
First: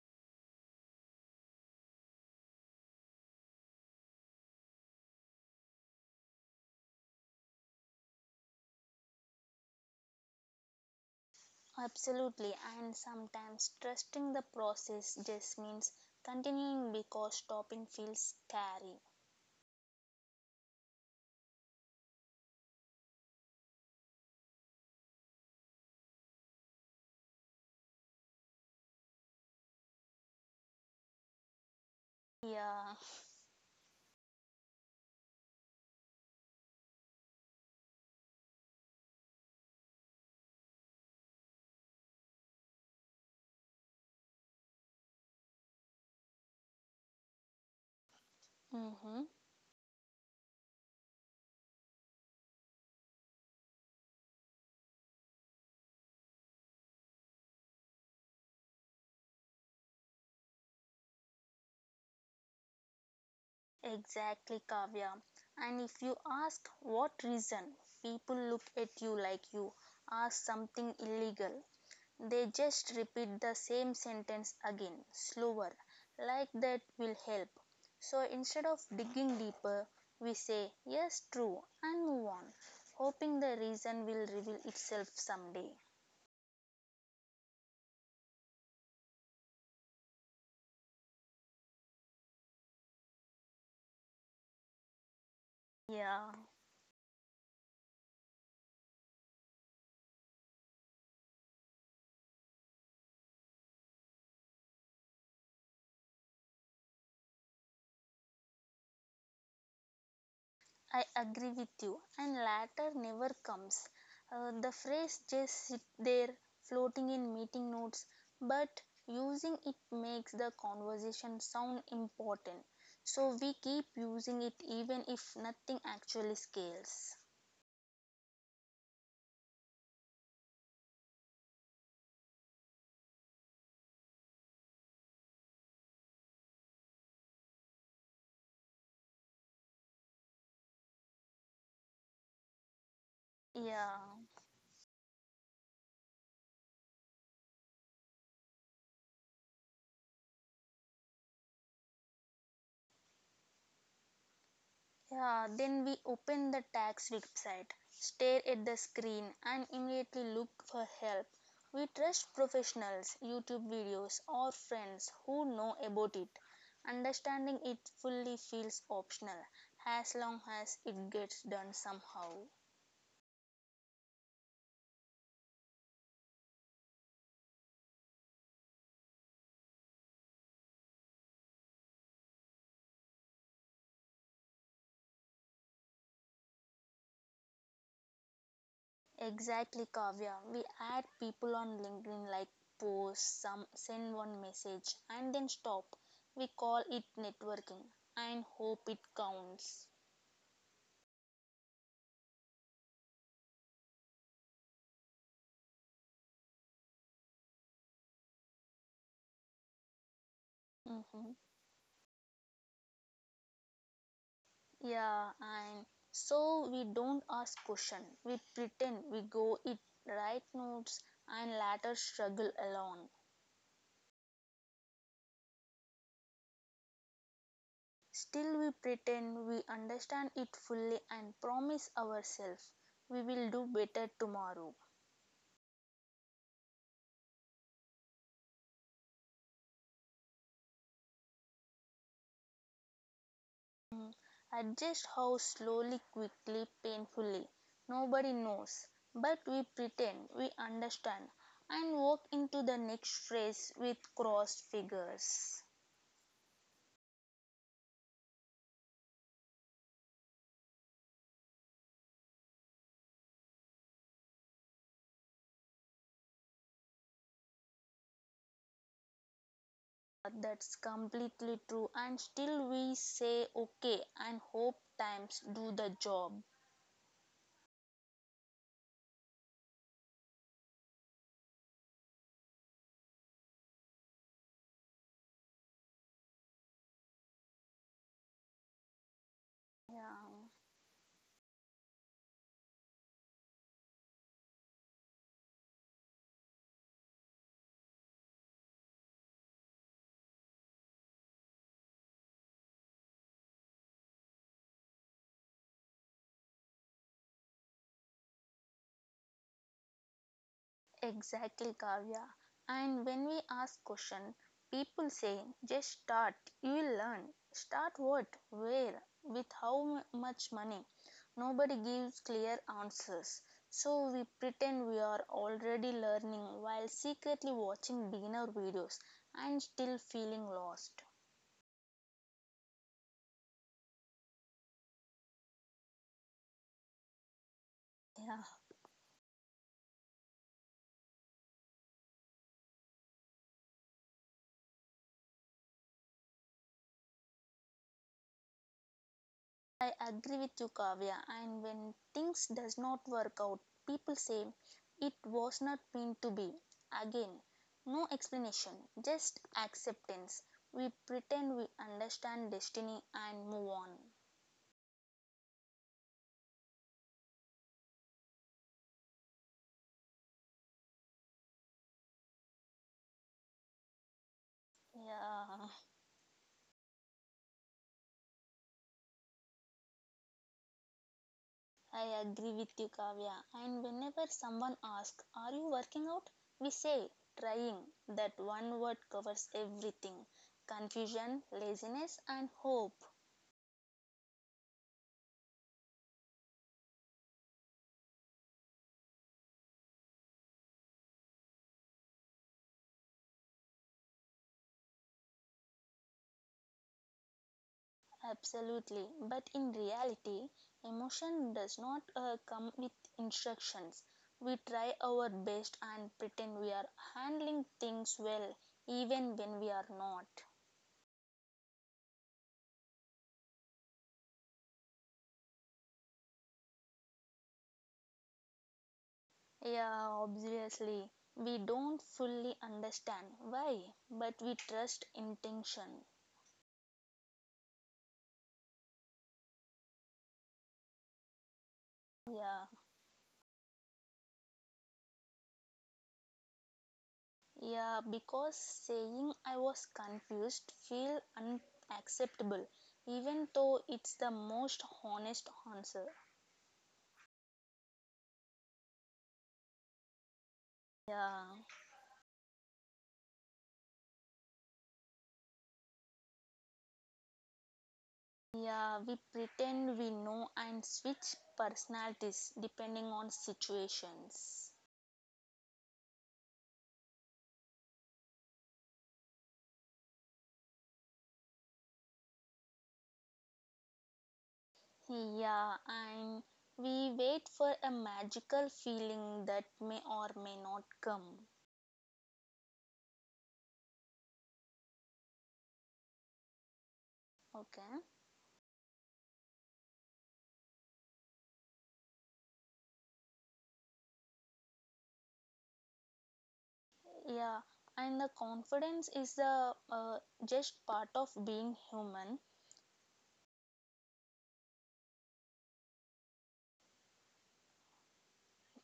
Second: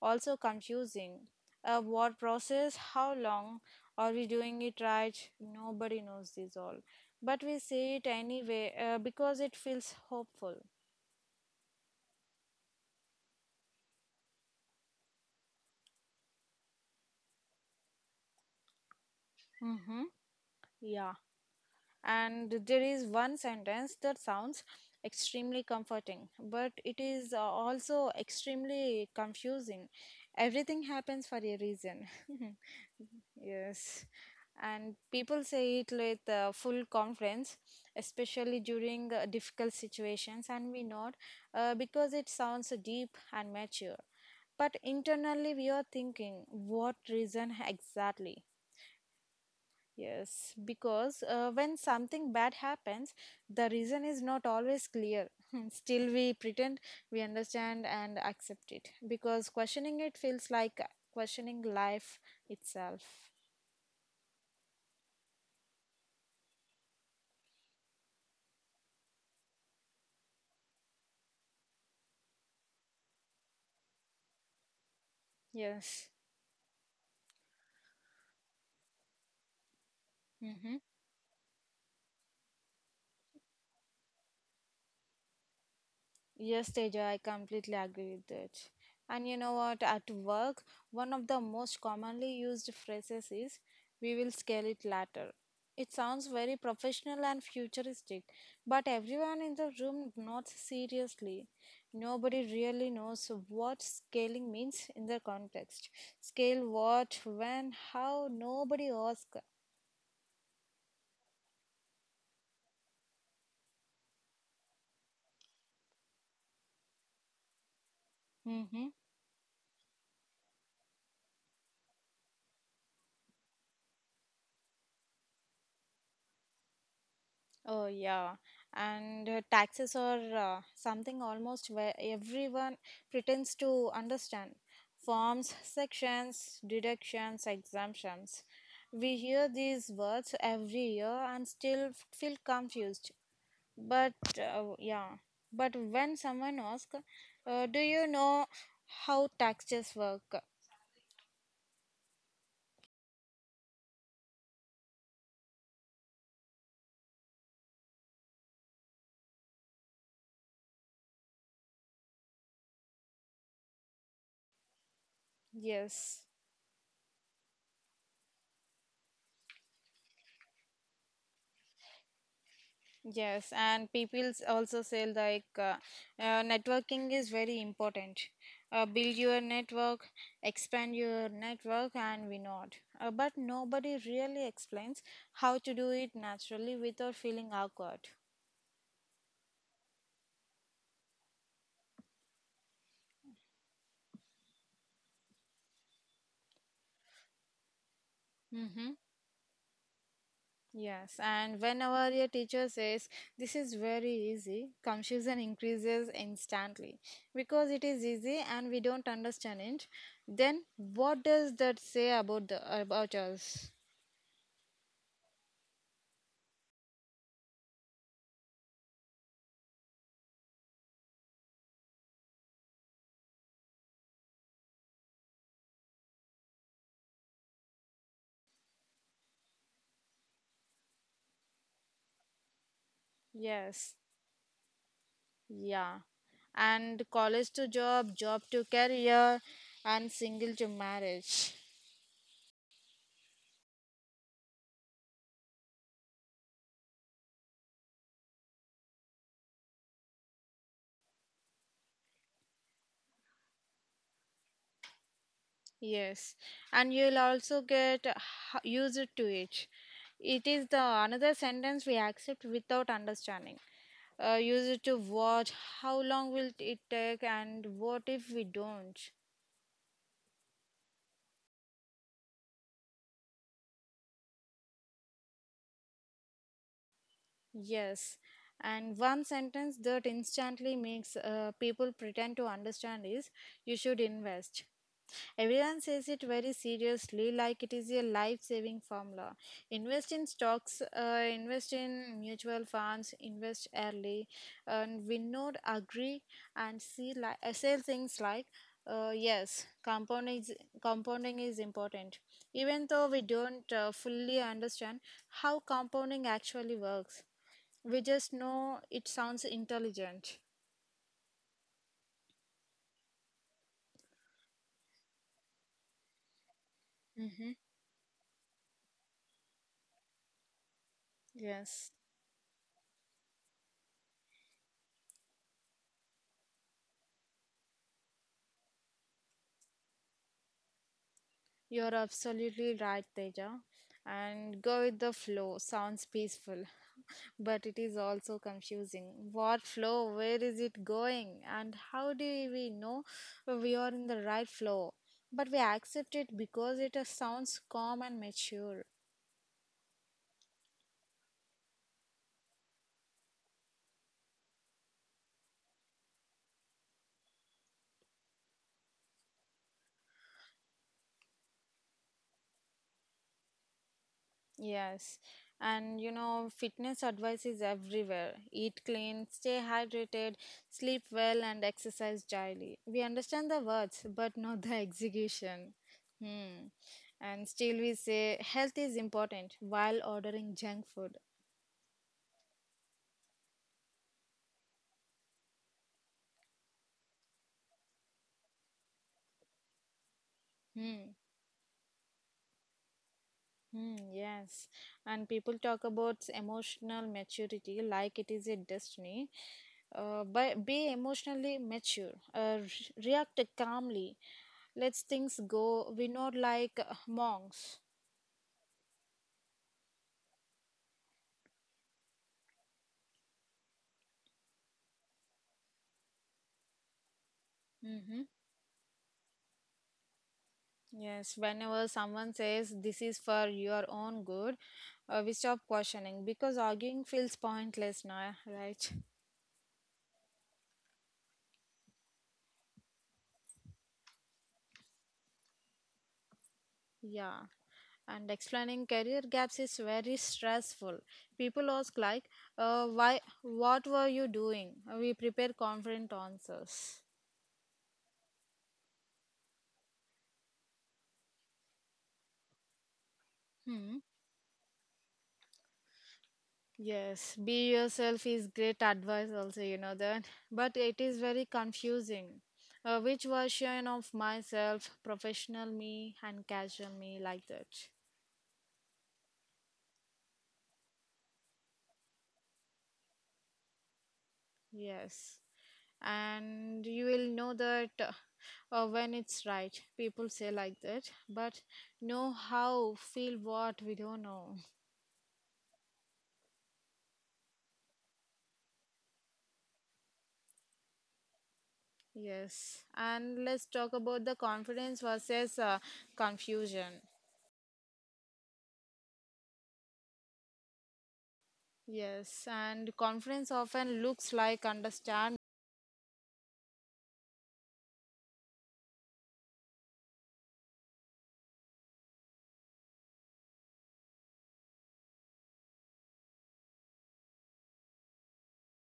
Speaker 1: also confusing. What process? How long, are we doing it right? Nobody knows this all, but we say it anyway because it feels hopeful.
Speaker 2: Absolutely, and sometimes trusting the process just means continuing because stopping feels scary.
Speaker 1: Mm-hmm. Yeah. And there is one sentence that sounds extremely comforting, but it is also extremely confusing. Everything happens for a reason.
Speaker 2: Yeah,
Speaker 1: Yes. And people say it with full confidence, especially during difficult situations, and we nod because it sounds deep and mature. But internally, we are thinking, what reason exactly?
Speaker 2: mm-hmm.
Speaker 1: Yes, because when something bad happens, the reason is not always clear. Still, we pretend we understand and accept it because questioning it feels like questioning life itself.
Speaker 2: Exactly, Kavya. And if you ask what reason, people look at you like you ask something illegal. They just repeat the same sentence again, slower,
Speaker 1: Yes.
Speaker 2: like that will help. So instead of digging deeper, we say,
Speaker 1: Mhm.
Speaker 2: yes, true, and move on, hoping the reason will reveal itself someday.
Speaker 1: Yes, Teja, I completely agree with that. And you know what? At work, one of the most commonly used phrases is we will scale it later. It sounds
Speaker 2: Yeah.
Speaker 1: very professional and futuristic, but everyone in the room nods seriously. Nobody really knows what scaling means in the context. Scale what, when, how, nobody asks.
Speaker 2: I agree with you, and latter never comes. The phrase just sit there floating in meeting notes, but
Speaker 1: Mm-hmm.
Speaker 2: using it makes the conversation sound important. So we keep using it even if nothing actually scales.
Speaker 1: Oh, yeah. And taxes are something almost where everyone pretends to understand. Forms, sections, deductions, exemptions. We hear these words every year and still feel confused.
Speaker 2: Yeah.
Speaker 1: But uh, yeah, but when someone asks, do you know how taxes work?
Speaker 2: Yeah, then we open the tax website, stare at the screen, and immediately look for help. We trust professionals, YouTube videos, or friends who know about it.
Speaker 1: Yes,
Speaker 2: Understanding it fully feels optional as long as it gets done somehow.
Speaker 1: yes, and people also say like networking is very important. Build your network, expand your network, and we not. But nobody really explains how to do it naturally without feeling awkward.
Speaker 2: Exactly, Kavya. We add people on LinkedIn like post, some send one message, and then stop. We call it networking and
Speaker 1: Mm-hmm.
Speaker 2: hope it counts.
Speaker 1: Yes, and whenever your teacher says this is very easy, confusion increases instantly because it is easy and we don't understand it. Then what
Speaker 2: Mhm.
Speaker 1: does that say about the about us?
Speaker 2: Yeah, and so we don't ask question. We pretend we go it, write notes and later struggle alone. Still we pretend we understand it fully and promise ourselves we will do
Speaker 1: Yes,
Speaker 2: better tomorrow.
Speaker 1: yeah. And college to job, job to career, and single to marriage.
Speaker 2: Mm, adjust how slowly, quickly, painfully. Nobody knows. But we pretend we understand and walk into the next phase with crossed fingers.
Speaker 1: Yes, and you'll also get used to it. It is the another sentence we accept without understanding. Used to watch, how long will it take, and what if we don't?
Speaker 2: That's completely true. And still we say okay and hope times do the job.
Speaker 1: Yes, and one sentence that instantly makes people pretend to understand is you should invest. Everyone says it very seriously, like it is a life saving formula. Invest in
Speaker 2: Yeah,
Speaker 1: stocks, invest in mutual funds, invest early. And we not agree and say things like, yes, compounding is important. Even though we don't fully understand how compounding actually works, we just know it sounds intelligent.
Speaker 2: exactly, Kavya. And when we ask question, people say just start. You will learn.
Speaker 1: Mm-hmm.
Speaker 2: Start what, where, with how much money. Nobody
Speaker 1: Yes.
Speaker 2: gives clear answers. So we pretend we are already learning while secretly watching beginner videos and still feeling lost.
Speaker 1: You're absolutely right, Teja. And go with the flow sounds peaceful, but it is
Speaker 2: Yeah.
Speaker 1: also confusing. What flow? Where is it going? And how do we know we are in the right flow? But we accept it because it sounds calm and mature.
Speaker 2: I agree with you, Kavya. And when things does not work out, people say it was not meant to be. Again, no explanation, just acceptance. We pretend we understand destiny and move on.
Speaker 1: Yes, and you know, fitness advice is everywhere. Eat clean, stay hydrated, sleep well, and exercise daily. We understand the words, but not the
Speaker 2: Yeah,
Speaker 1: execution. Hmm. And still, we say health is important while ordering junk food.
Speaker 2: I agree with you, Kavya. And whenever someone asks, are you working out? We say, trying. That one word covers everything,
Speaker 1: Hmm.
Speaker 2: confusion, laziness, and hope.
Speaker 1: Hmm. Yes, and people talk about emotional maturity like it is a destiny. But be emotionally mature, react calmly, let things go. We're not like monks.
Speaker 2: Absolutely. But in reality, emotion does not come with instructions. We try our best and pretend we are handling things
Speaker 1: Mm-hmm.
Speaker 2: well, even when we are not.
Speaker 1: Yes, whenever someone says this is for your own good, we stop questioning because arguing feels pointless now, right?
Speaker 2: Yeah, obviously. We don't fully understand why, but we trust intention.
Speaker 1: Yeah, and explaining career gaps is very stressful. People ask like,
Speaker 2: Yeah,
Speaker 1: why? What were you doing? We prepare confident answers.
Speaker 2: yeah, because saying I was confused feel unacceptable, even though
Speaker 1: Hmm.
Speaker 2: it's the most honest answer.
Speaker 1: Yes, be yourself is great advice also, you know that. But it is very
Speaker 2: Yeah.
Speaker 1: confusing. Which version of myself, professional me and casual me, like that.
Speaker 2: Yeah, we pretend we know and switch personalities depending on situations.
Speaker 1: Yes. And you will know that when it's right people say like that, but know how feel what we don't know.
Speaker 2: Yeah, and we wait for a magical feeling that may or may not come.
Speaker 1: Yes, and let's talk about the confidence versus confusion.
Speaker 2: Okay.
Speaker 1: Yes, and confidence often looks like understand.
Speaker 2: Yeah, and the confidence is the just part of being human.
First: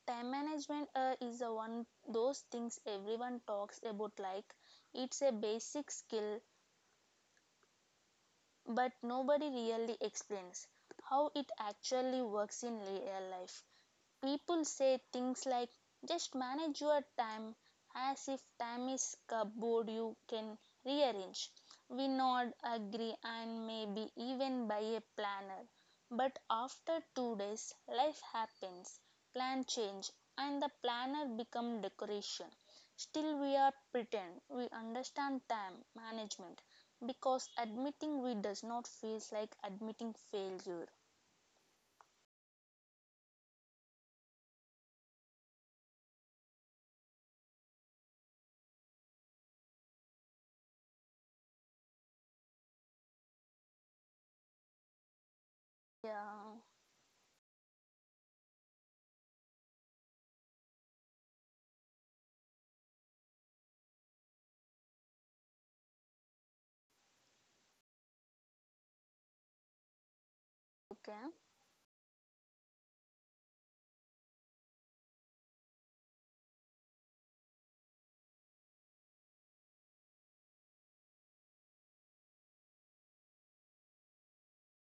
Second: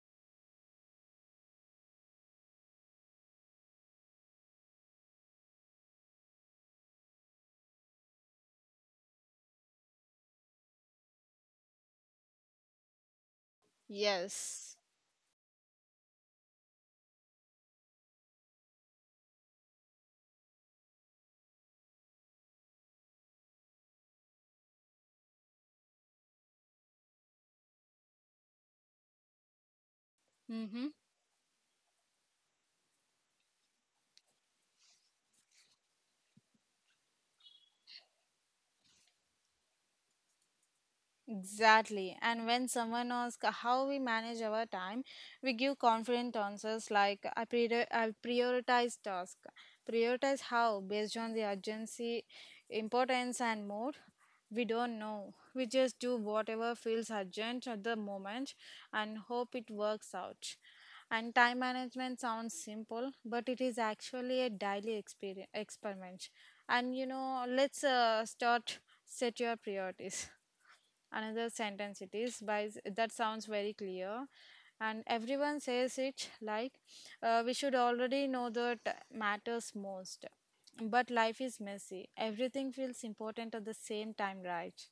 Speaker 2: Time management is the one those things everyone talks about like it's a basic skill but nobody really explains how it actually works in real life. People
Speaker 1: Yes.
Speaker 2: say things like just manage your time as if time is cupboard you can rearrange. We nod, agree, and maybe even buy a planner. But after 2 days, life happens, plan change, and the
Speaker 1: Mm-hmm.
Speaker 2: planner become decoration. Still, we are pretend we understand time management because admitting we does not feels like admitting failure.
Speaker 1: Exactly. And when someone asks how we manage our time, we give confident answers like I prioritize task. Prioritize how based on the urgency, importance, and mode. We don't know. We just do
Speaker 2: Yeah,
Speaker 1: whatever feels urgent at the moment and hope it works out. And time management sounds simple, but it is actually a daily experiment. And you know, let's start, set your priorities,
Speaker 2: okay.
Speaker 1: another sentence it is by, that sounds very clear, and everyone says it like we should already know that matters most, but life is messy, everything feels important at the same time, right?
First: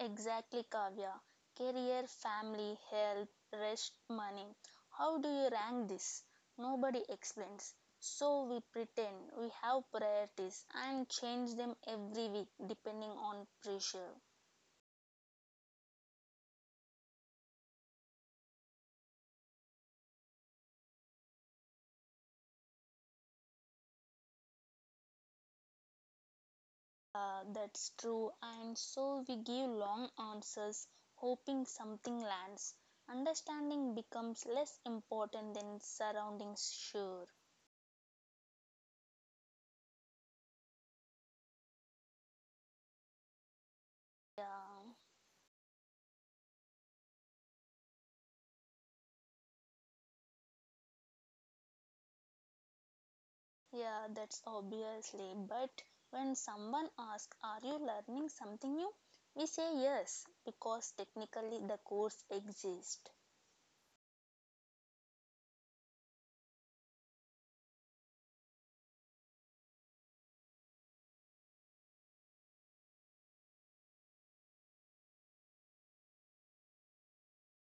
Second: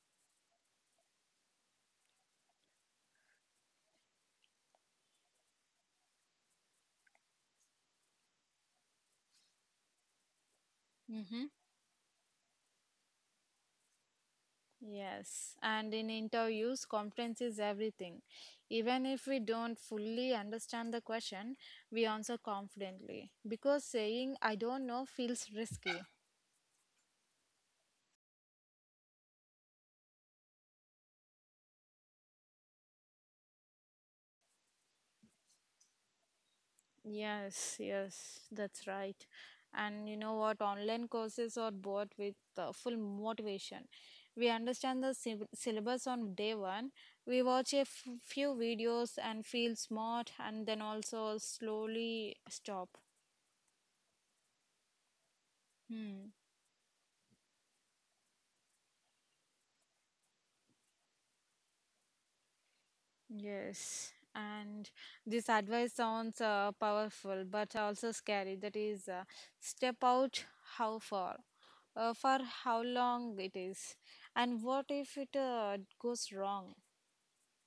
Speaker 2: Exactly, Kavya. Career, family, health, rest, money. How do you rank this? Nobody explains. So we pretend we have priorities and
Speaker 1: Mm-hmm.
Speaker 2: change them every week depending on pressure.
Speaker 1: Yes, and in interviews confidence is everything. Even if we don't fully understand the question, we answer confidently because saying I don't know feels risky.
Speaker 2: That's true, and so we give long answers hoping something lands. Understanding becomes less important than surroundings, sure.
Speaker 1: Yes, yes, that's right. And you know what? Online courses are bought with full motivation.
Speaker 2: Yeah.
Speaker 1: We understand the syllabus on day one. We watch a few videos and feel smart, and then also slowly stop.
Speaker 2: Yeah, that's obviously. But when
Speaker 1: Hmm.
Speaker 2: someone asks, are you learning something new? We say yes, because technically the course exists.
Speaker 1: Yes, and this advice sounds powerful but also scary. That is, step out how far, for how long it is, and what if it goes wrong.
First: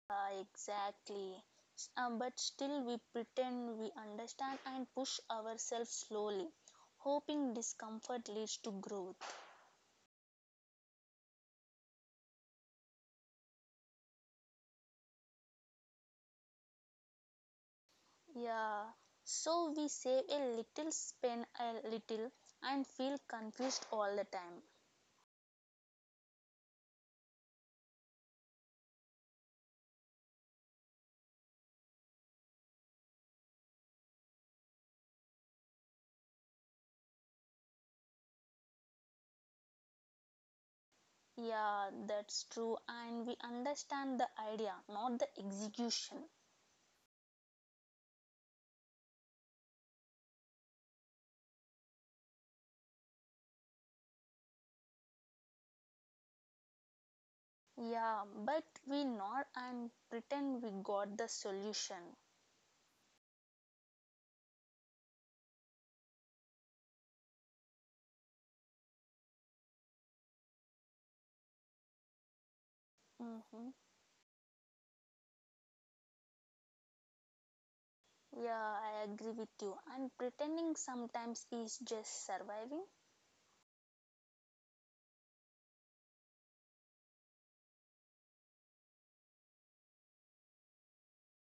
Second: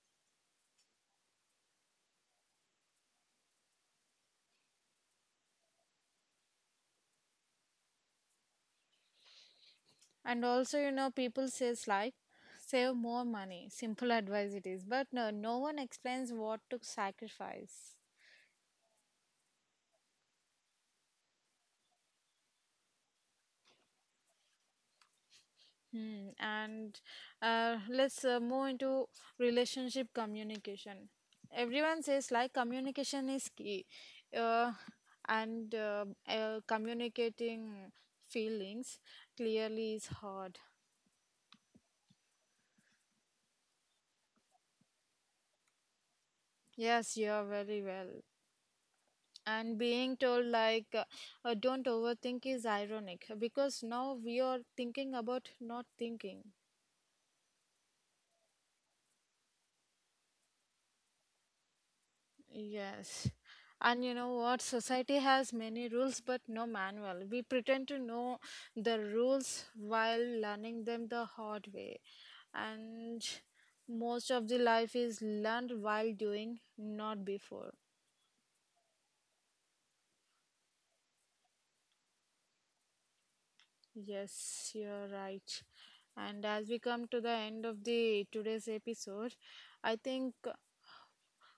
Speaker 2: Ah, exactly. But still, we pretend we understand and push ourselves slowly, hoping discomfort leads to growth.
Speaker 1: And also, you know, people says like, save more money. Simple advice it is, but no one explains what to sacrifice.
Speaker 2: Yeah, so we save a little, spend a little, and feel confused all the time.
Speaker 1: Hmm. And let's move into relationship communication. Everyone says like communication is key, uh, and communicating feelings clearly is hard.
Speaker 2: Yeah, that's true. And we understand the idea, not the execution.
Speaker 1: Yes, you are very well. And being told like don't overthink is ironic because now we are thinking about not thinking.
Speaker 2: Yeah, but we nod and pretend we got the solution.
Speaker 1: Yes. And you know what? Society has many rules but no manual. We pretend to know the rules while learning them the hard way. And
Speaker 2: Mm-hmm.
Speaker 1: most of the life is learned while doing, not before.
Speaker 2: Yeah, I agree with you. And pretending sometimes is just surviving.
Speaker 1: Yes, you're right. And as we come to the end of the today's episode, I think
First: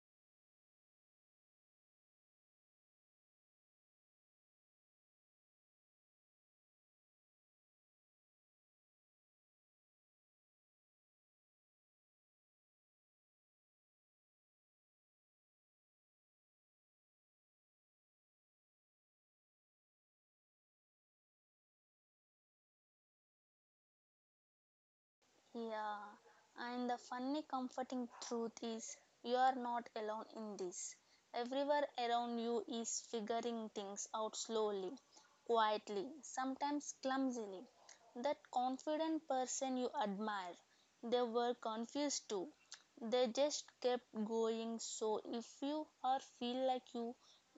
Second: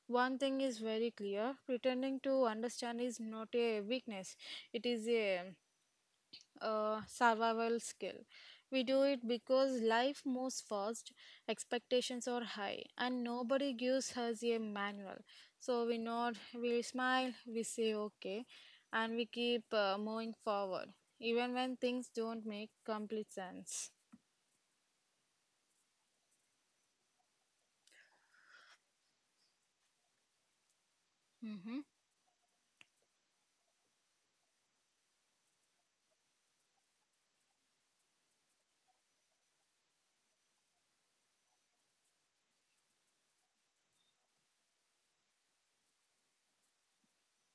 Speaker 1: one thing is very clear. Pretending to understand is not a weakness. It is a survival skill. We do it because life moves fast, expectations are high, and nobody gives us a manual. So we nod, we smile, we say okay, and we keep moving forward, even when things don't make complete sense.
Speaker 2: Yeah, and the funny, comforting truth is you are not alone in this. Everywhere
Speaker 1: Mhm.
Speaker 2: around you is figuring things out slowly, quietly, sometimes clumsily. That confident person you admire, they were confused too. They just kept going. So, if you or feel like you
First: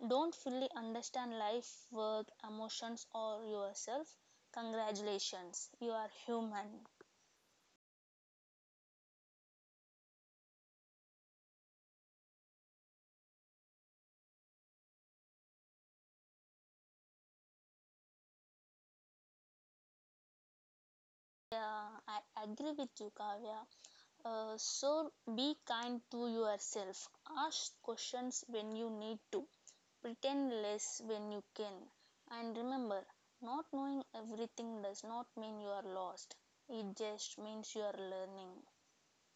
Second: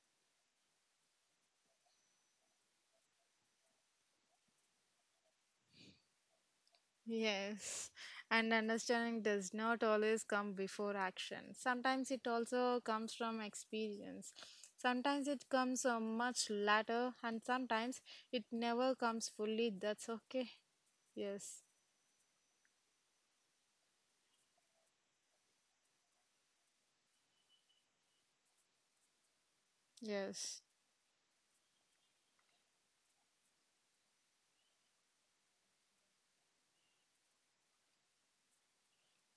Speaker 2: don't fully understand life, work, emotions, or yourself, congratulations, you are human.
Speaker 1: Yes, and understanding does not always come before action. Sometimes it also comes from experience. Sometimes it comes much later, and sometimes it never comes fully. That's okay. Yes,
Speaker 2: Yeah, I agree with you, Kavya. So be kind to yourself. Ask questions when you need to. Pretend
Speaker 1: yes.
Speaker 2: less when you can. And remember, not knowing everything does not mean you are lost. It just means you are learning.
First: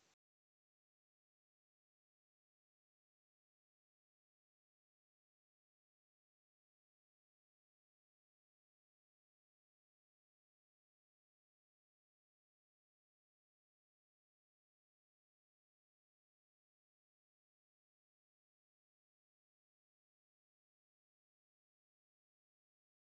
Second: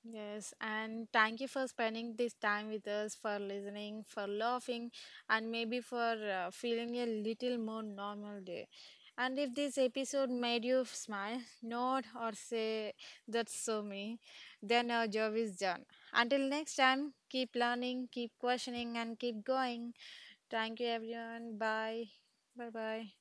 Speaker 1: Yes, and thank you for spending this time with us, for listening, for laughing, and maybe for feeling a little more normal day. And if this episode made you smile, nod, or say, that's so me, then our job is done. Until next time, keep learning, keep questioning, and keep going. Thank you, everyone. Bye. Bye bye.